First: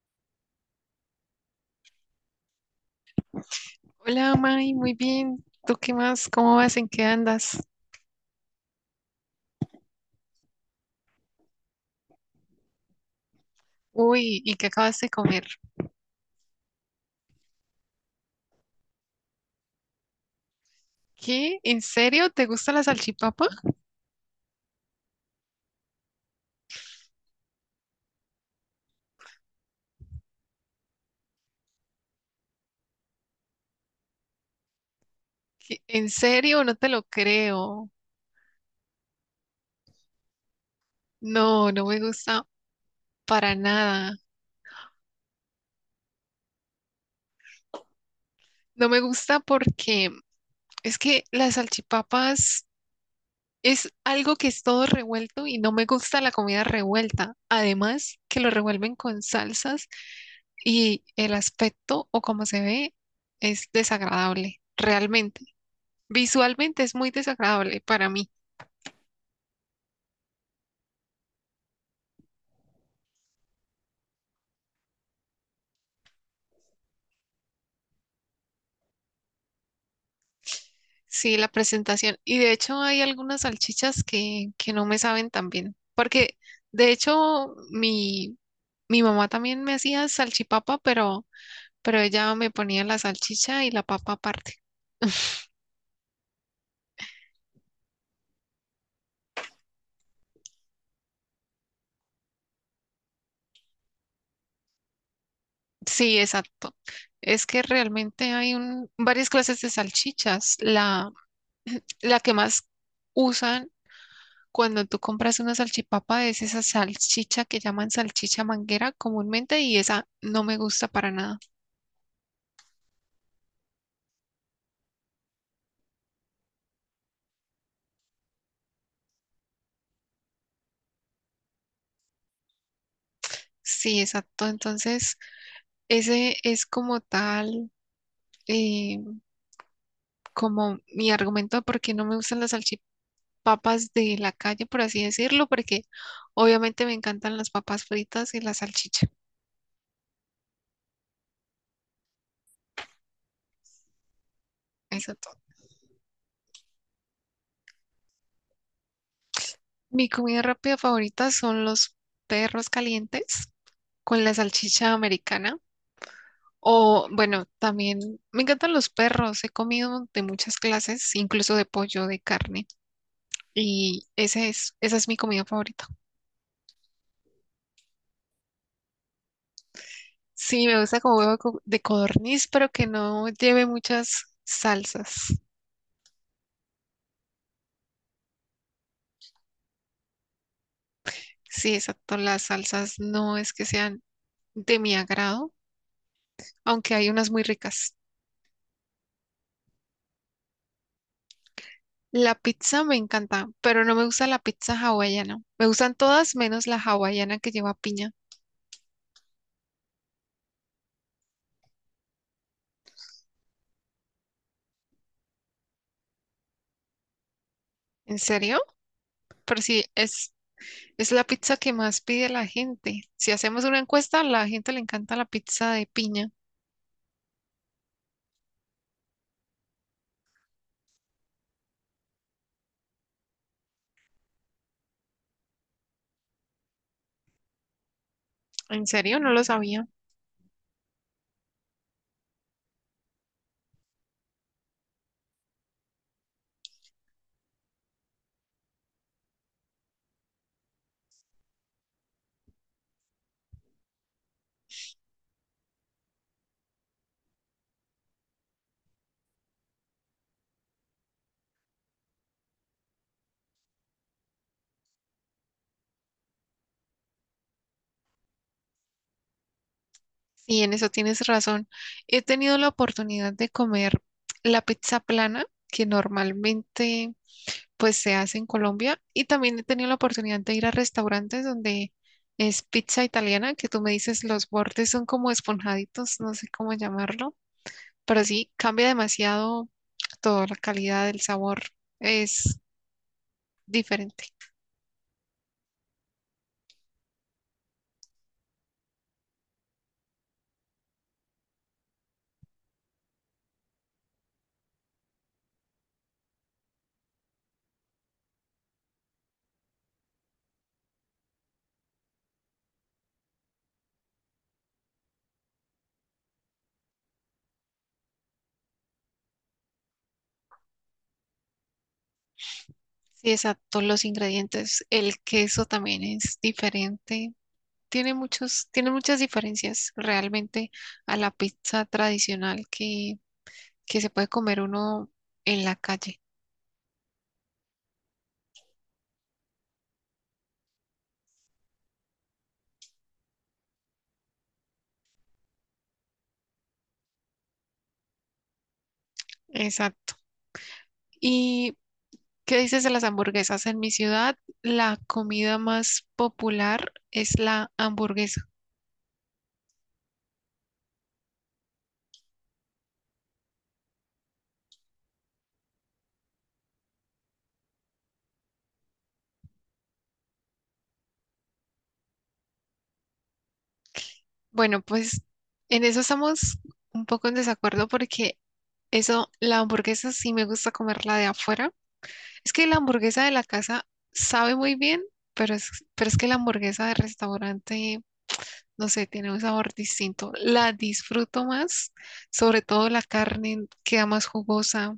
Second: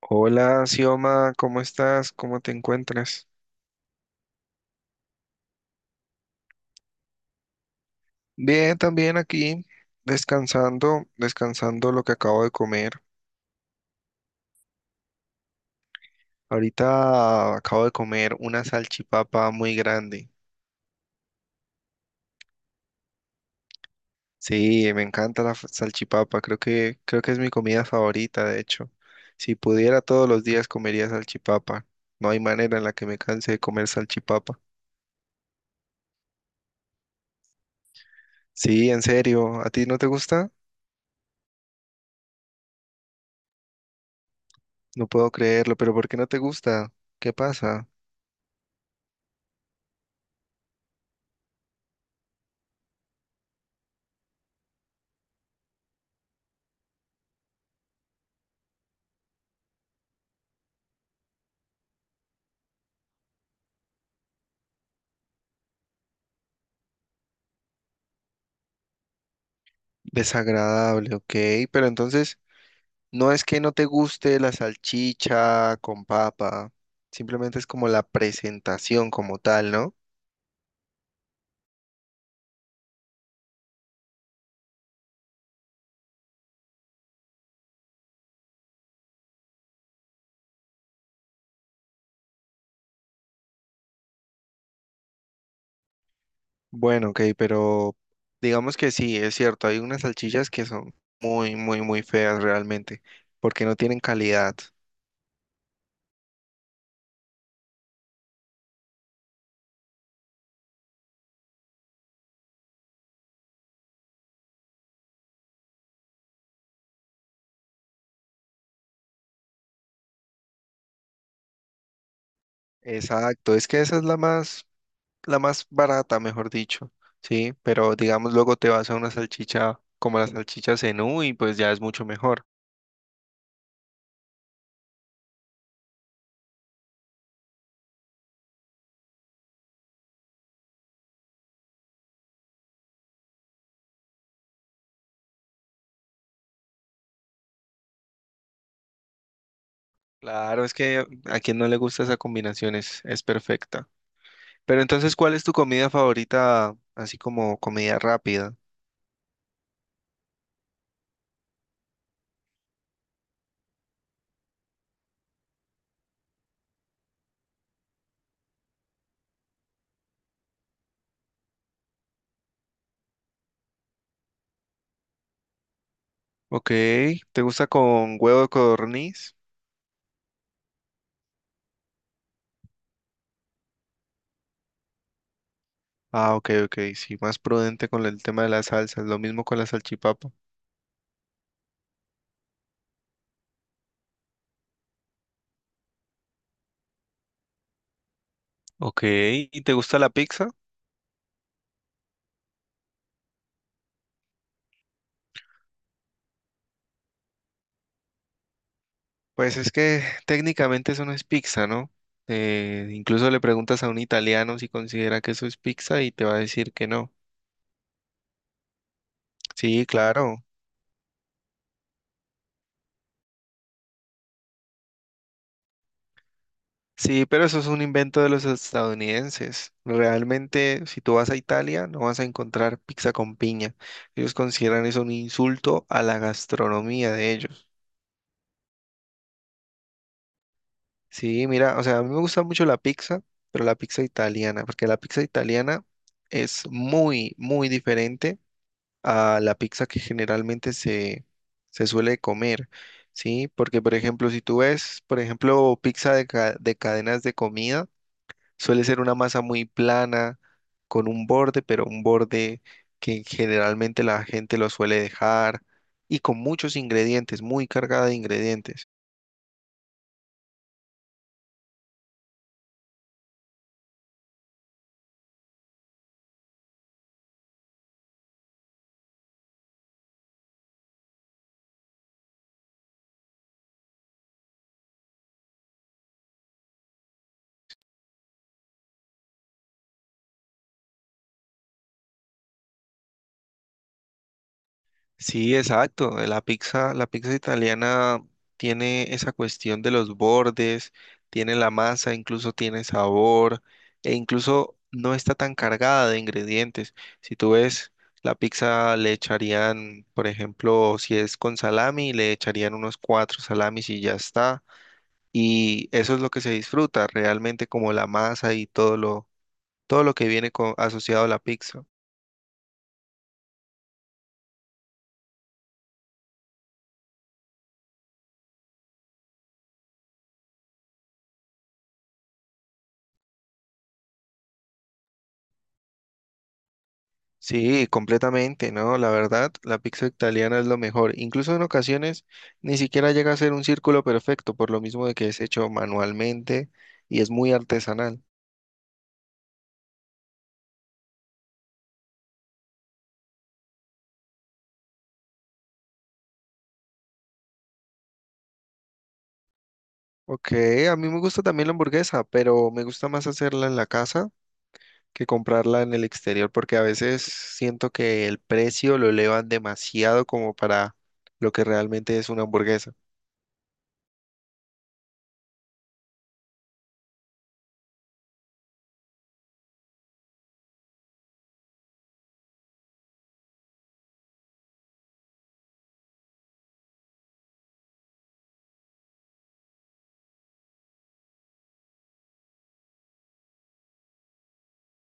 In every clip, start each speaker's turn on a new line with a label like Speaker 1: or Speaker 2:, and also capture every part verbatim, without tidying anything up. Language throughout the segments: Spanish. Speaker 1: Hola, Sioma, ¿cómo estás? ¿Cómo te encuentras?
Speaker 2: Hola, May, muy bien. ¿Tú qué más? ¿Cómo vas? ¿En qué andas?
Speaker 1: Bien, también aquí, descansando, descansando lo que acabo de comer.
Speaker 2: Uy, ¿y qué acabas de comer?
Speaker 1: Ahorita acabo de comer una salchipapa muy grande.
Speaker 2: ¿Qué? ¿En serio? ¿Te gusta la salchipapa?
Speaker 1: Sí, me encanta la fa- salchipapa, creo que, creo que es mi comida favorita, de hecho. Si pudiera todos los días comería salchipapa. No hay manera en la que me canse de comer salchipapa.
Speaker 2: ¿Qué? ¿En serio? No te lo creo.
Speaker 1: Sí, en serio, ¿a ti no te gusta?
Speaker 2: No, no me gusta para nada.
Speaker 1: No puedo creerlo, pero ¿por qué no te gusta? ¿Qué pasa?
Speaker 2: No me gusta porque es que las salchipapas es algo que es todo revuelto y no me gusta la comida revuelta. Además, que lo revuelven con salsas y el aspecto o como se ve es desagradable, realmente. Visualmente es muy desagradable para mí,
Speaker 1: Desagradable, ok. Pero entonces, no es que no te guste la salchicha con papa, simplemente es como la presentación como tal, ¿no?
Speaker 2: sí, la presentación. Y de hecho hay algunas salchichas que, que no me saben tan bien, porque de hecho mi, mi mamá también me hacía salchipapa, pero, pero ella me ponía la salchicha y la papa aparte.
Speaker 1: Bueno, ok, pero digamos que sí, es cierto, hay unas salchichas que son muy, muy, muy feas realmente, porque no tienen calidad.
Speaker 2: Sí, exacto. Es que realmente hay un, varias clases de salchichas. La, la que más usan cuando tú compras una salchipapa, es esa salchicha que llaman salchicha manguera comúnmente y esa no me gusta para nada.
Speaker 1: Exacto, es que esa es la más, la más barata, mejor dicho, ¿sí? Pero digamos, luego te vas a una salchicha como la salchicha Zenú y pues ya es mucho mejor.
Speaker 2: Sí, exacto. Entonces, ese es como tal, eh, como mi argumento de por qué no me gustan las salchipapas de la calle, por así decirlo, porque obviamente me encantan las papas fritas y la salchicha.
Speaker 1: Claro, es que a quien no le gusta esa combinación es, es perfecta. Pero entonces,
Speaker 2: Exacto.
Speaker 1: ¿cuál es tu comida favorita, así como comida rápida?
Speaker 2: Mi comida rápida favorita son los perros calientes con la salchicha americana. O bueno, también me encantan los perros. He comido de muchas clases, incluso de pollo, de carne. Y ese es, esa es mi comida favorita.
Speaker 1: Ok, ¿te gusta con huevo de codorniz?
Speaker 2: Sí, me gusta como huevo co- de codorniz, pero que no lleve muchas salsas.
Speaker 1: Ah, ok, ok, sí, más prudente con el tema de las salsas, lo mismo con la salchipapa.
Speaker 2: Sí, exacto. Las salsas no es que sean de mi agrado, aunque hay unas muy ricas.
Speaker 1: Ok, ¿y te gusta la pizza?
Speaker 2: La pizza me encanta, pero no me gusta la pizza hawaiana. Me gustan todas menos la hawaiana que lleva piña.
Speaker 1: Pues es que técnicamente eso no es pizza, ¿no? Eh, incluso le preguntas a un italiano si considera que eso es pizza y te va a decir que no.
Speaker 2: ¿En serio? Pero sí,
Speaker 1: Sí,
Speaker 2: es
Speaker 1: claro.
Speaker 2: Es la pizza que más pide la gente. Si hacemos una encuesta, a la gente le encanta la pizza de piña.
Speaker 1: Sí, pero eso es un invento de los estadounidenses. Realmente, si tú vas a Italia, no vas a encontrar pizza con piña. Ellos consideran eso un insulto a la gastronomía de ellos.
Speaker 2: ¿En serio? No lo sabía.
Speaker 1: Sí, mira, o sea, a mí me gusta mucho la pizza, pero la pizza italiana, porque la pizza italiana es muy, muy diferente a la pizza que generalmente se, se suele comer. Sí, porque por ejemplo, si tú ves, por ejemplo, pizza de, ca- de cadenas de comida, suele ser una masa muy plana, con un borde, pero un borde que generalmente la gente lo suele dejar y con muchos ingredientes, muy cargada de ingredientes.
Speaker 2: Sí, en eso tienes razón. He tenido la oportunidad de comer la pizza plana, que normalmente pues se hace en Colombia, y también he tenido la oportunidad de ir a restaurantes donde es pizza italiana, que tú me dices los bordes son como esponjaditos, no sé cómo llamarlo, pero sí, cambia demasiado toda la calidad el sabor, es diferente.
Speaker 1: Sí, exacto. eh, La pizza, la pizza italiana tiene esa cuestión de los bordes, tiene la masa, incluso tiene sabor, e incluso no está tan cargada de ingredientes. Si tú ves, la pizza le echarían, por ejemplo, si es con salami, le echarían unos cuatro salamis y ya está. Y eso es lo que se disfruta realmente como la masa y todo lo, todo lo que viene co- asociado a la pizza.
Speaker 2: Sí, exacto, los ingredientes. El queso también es diferente. Tiene muchos, tiene muchas diferencias realmente a la pizza tradicional que, que se puede comer uno en la calle.
Speaker 1: Sí, completamente, ¿no? La verdad, la pizza italiana es lo mejor. Incluso en ocasiones ni siquiera llega a ser un círculo perfecto, por lo mismo de que es hecho manualmente y es muy artesanal.
Speaker 2: Exacto. ¿Y qué dices de las hamburguesas? En mi ciudad, la comida más popular es la hamburguesa.
Speaker 1: Ok, a mí me gusta también la hamburguesa, pero me gusta más hacerla en la casa que comprarla en el exterior, porque a veces siento que el precio lo elevan demasiado como para lo que realmente es una hamburguesa.
Speaker 2: Bueno, pues en eso estamos un poco en desacuerdo porque eso, la hamburguesa sí me gusta comerla de afuera. Es que la hamburguesa de la casa sabe muy bien, pero es, pero es que la hamburguesa de restaurante, no sé, tiene un sabor distinto. La disfruto más, sobre todo la carne queda más jugosa.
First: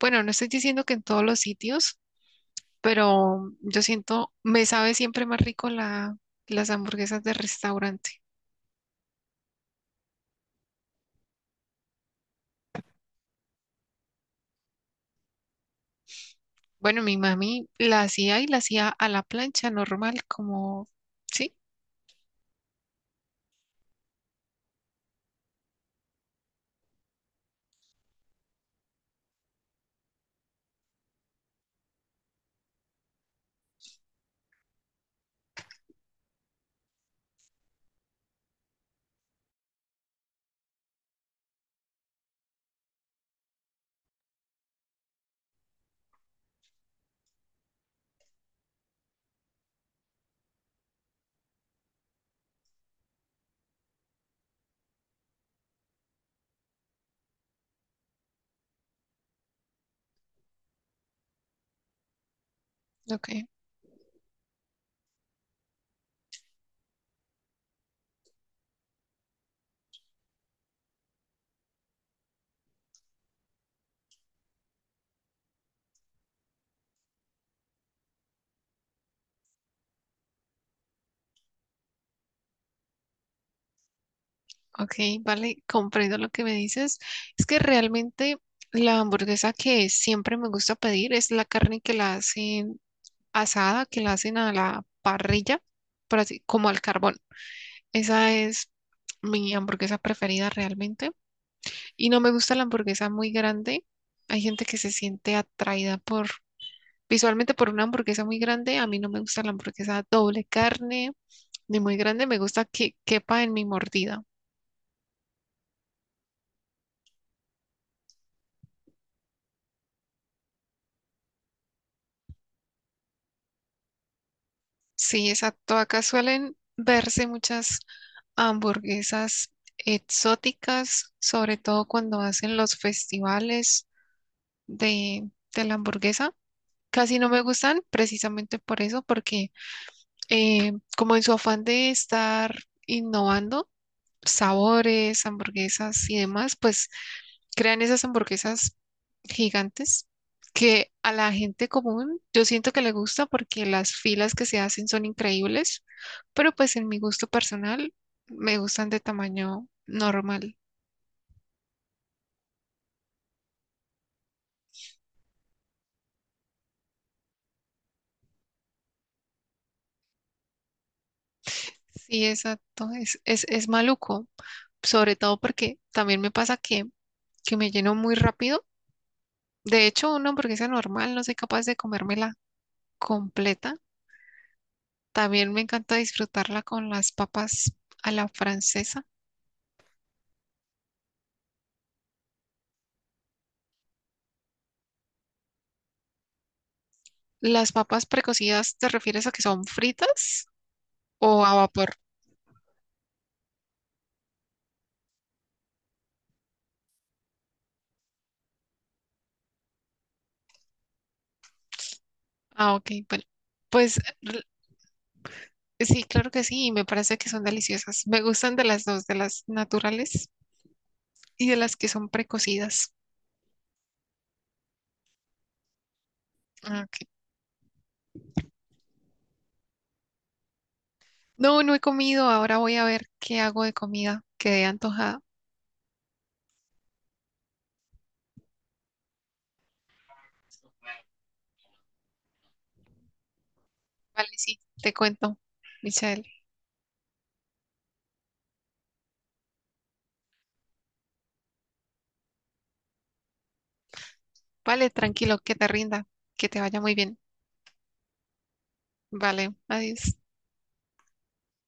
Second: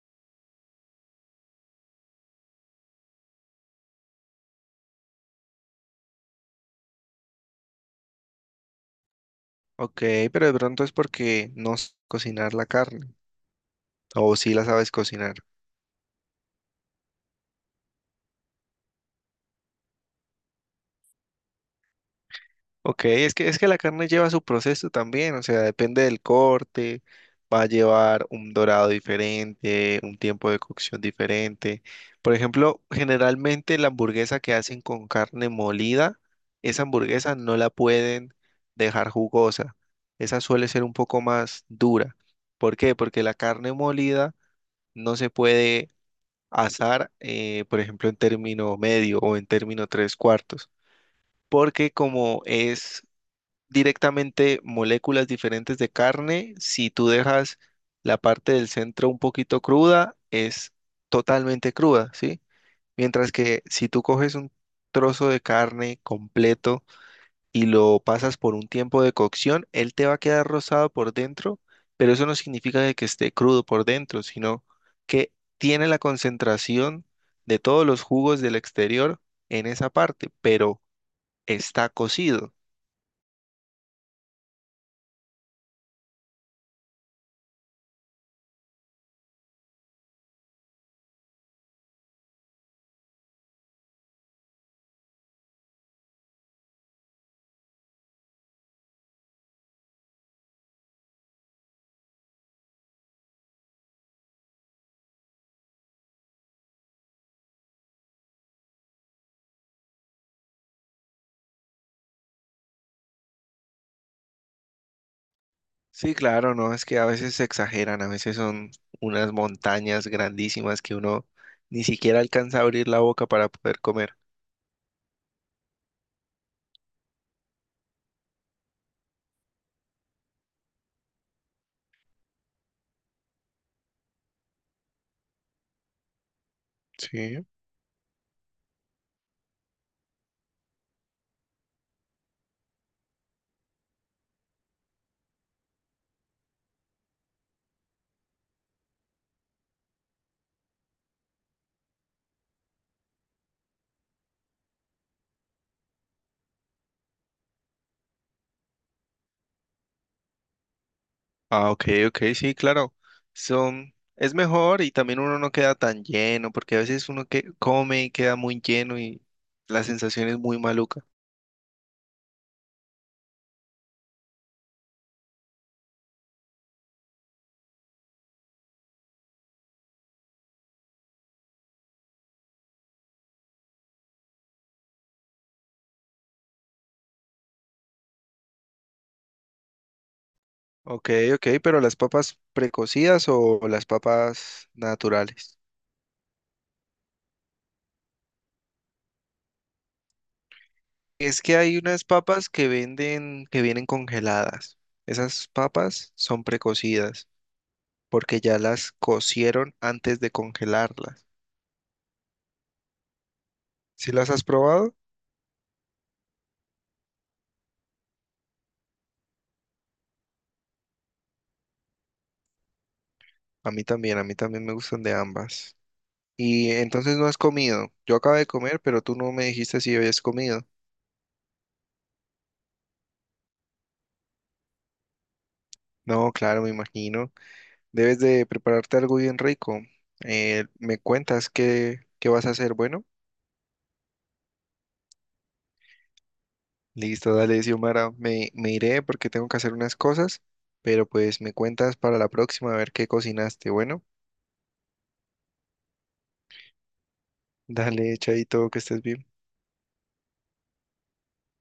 Speaker 2: Bueno, no estoy diciendo que en todos los sitios, pero yo siento, me sabe siempre más rico la, las hamburguesas de restaurante.
Speaker 1: Ok, pero de pronto es porque no sé cocinar la carne, o si la sabes cocinar.
Speaker 2: Bueno, mi mami la hacía y la hacía a la plancha normal, como, sí,
Speaker 1: Ok, es que, es que la carne lleva su proceso también, o sea, depende del corte, va a llevar un dorado diferente, un tiempo de cocción diferente. Por ejemplo, generalmente la hamburguesa que hacen con carne molida, esa hamburguesa no la pueden dejar jugosa, esa suele ser un poco más dura. ¿Por qué? Porque la carne molida no se puede asar, eh, por ejemplo, en término medio o en término tres cuartos porque como es directamente moléculas diferentes de carne. Si tú dejas la parte del centro un poquito cruda, es totalmente cruda, ¿sí?
Speaker 2: ok.
Speaker 1: Mientras que si tú coges un trozo de carne completo y lo pasas por un tiempo de cocción, él te va a quedar rosado por dentro, pero eso no significa de que esté crudo por dentro, sino que tiene la concentración de todos los jugos del exterior en esa parte, pero está cocido.
Speaker 2: Ok, vale, comprendo lo que me dices. Es que realmente la hamburguesa que siempre me gusta pedir es la carne que la hacen asada, que la hacen a la parrilla, por así, como al carbón. Esa es mi hamburguesa preferida realmente. Y no me gusta la hamburguesa muy grande. Hay gente que se siente atraída por, visualmente por una hamburguesa muy grande. A mí no me gusta la hamburguesa doble carne, ni muy grande. Me gusta que quepa en mi mordida.
Speaker 1: Sí, claro, no, es que a veces se exageran, a veces son unas montañas grandísimas que uno ni siquiera alcanza a abrir la boca para poder comer.
Speaker 2: Sí, exacto. Acá suelen verse muchas hamburguesas exóticas, sobre todo cuando hacen los festivales de, de la hamburguesa. Casi no me
Speaker 1: Sí.
Speaker 2: gustan precisamente por eso, porque eh, como en su afán de estar innovando sabores, hamburguesas y demás, pues crean esas hamburguesas gigantes que a la gente común yo siento que le gusta porque las filas que se hacen son increíbles, pero pues en mi gusto personal me gustan de tamaño normal.
Speaker 1: Ah, ok, ok, sí, claro. Son, es mejor y también uno no queda tan lleno, porque a veces uno que come y queda muy lleno y la sensación es muy maluca.
Speaker 2: Sí, exacto, es, es, es maluco, sobre todo porque también me pasa que, que me lleno muy rápido. De hecho, una hamburguesa normal no soy capaz de comérmela completa. También me encanta disfrutarla con las papas a la francesa.
Speaker 1: Ok, ok, pero las papas precocidas o las papas naturales.
Speaker 2: ¿Las papas precocidas te refieres a que son fritas o
Speaker 1: Es
Speaker 2: a
Speaker 1: que hay
Speaker 2: vapor?
Speaker 1: unas papas que venden, que vienen congeladas. Esas papas son precocidas porque ya las cocieron antes de congelarlas.
Speaker 2: Ah, ok, bueno. Pues
Speaker 1: ¿Si las
Speaker 2: r-
Speaker 1: has probado?
Speaker 2: sí, claro que sí, y me parece que son deliciosas. Me gustan de las dos, de las naturales y de las que son precocidas.
Speaker 1: A mí también, a mí también me gustan de ambas. Y
Speaker 2: Ah, ok.
Speaker 1: entonces no has comido. Yo acabé de comer, pero tú no me dijiste si habías comido.
Speaker 2: No, no he comido, ahora voy a ver qué hago de comida. Quedé antojada.
Speaker 1: No, claro, me imagino. Debes de prepararte algo bien rico. Eh, ¿me cuentas qué, qué vas a hacer? Bueno.
Speaker 2: Vale, sí, te cuento, Michelle.
Speaker 1: Listo, dale, Xiomara. Me, me iré porque tengo que hacer unas cosas, pero pues me cuentas para la próxima a ver qué cocinaste. Bueno,
Speaker 2: Vale, tranquilo, que te rinda, que te vaya muy bien.
Speaker 1: dale, Chaito, que estés bien.
Speaker 2: Vale, adiós.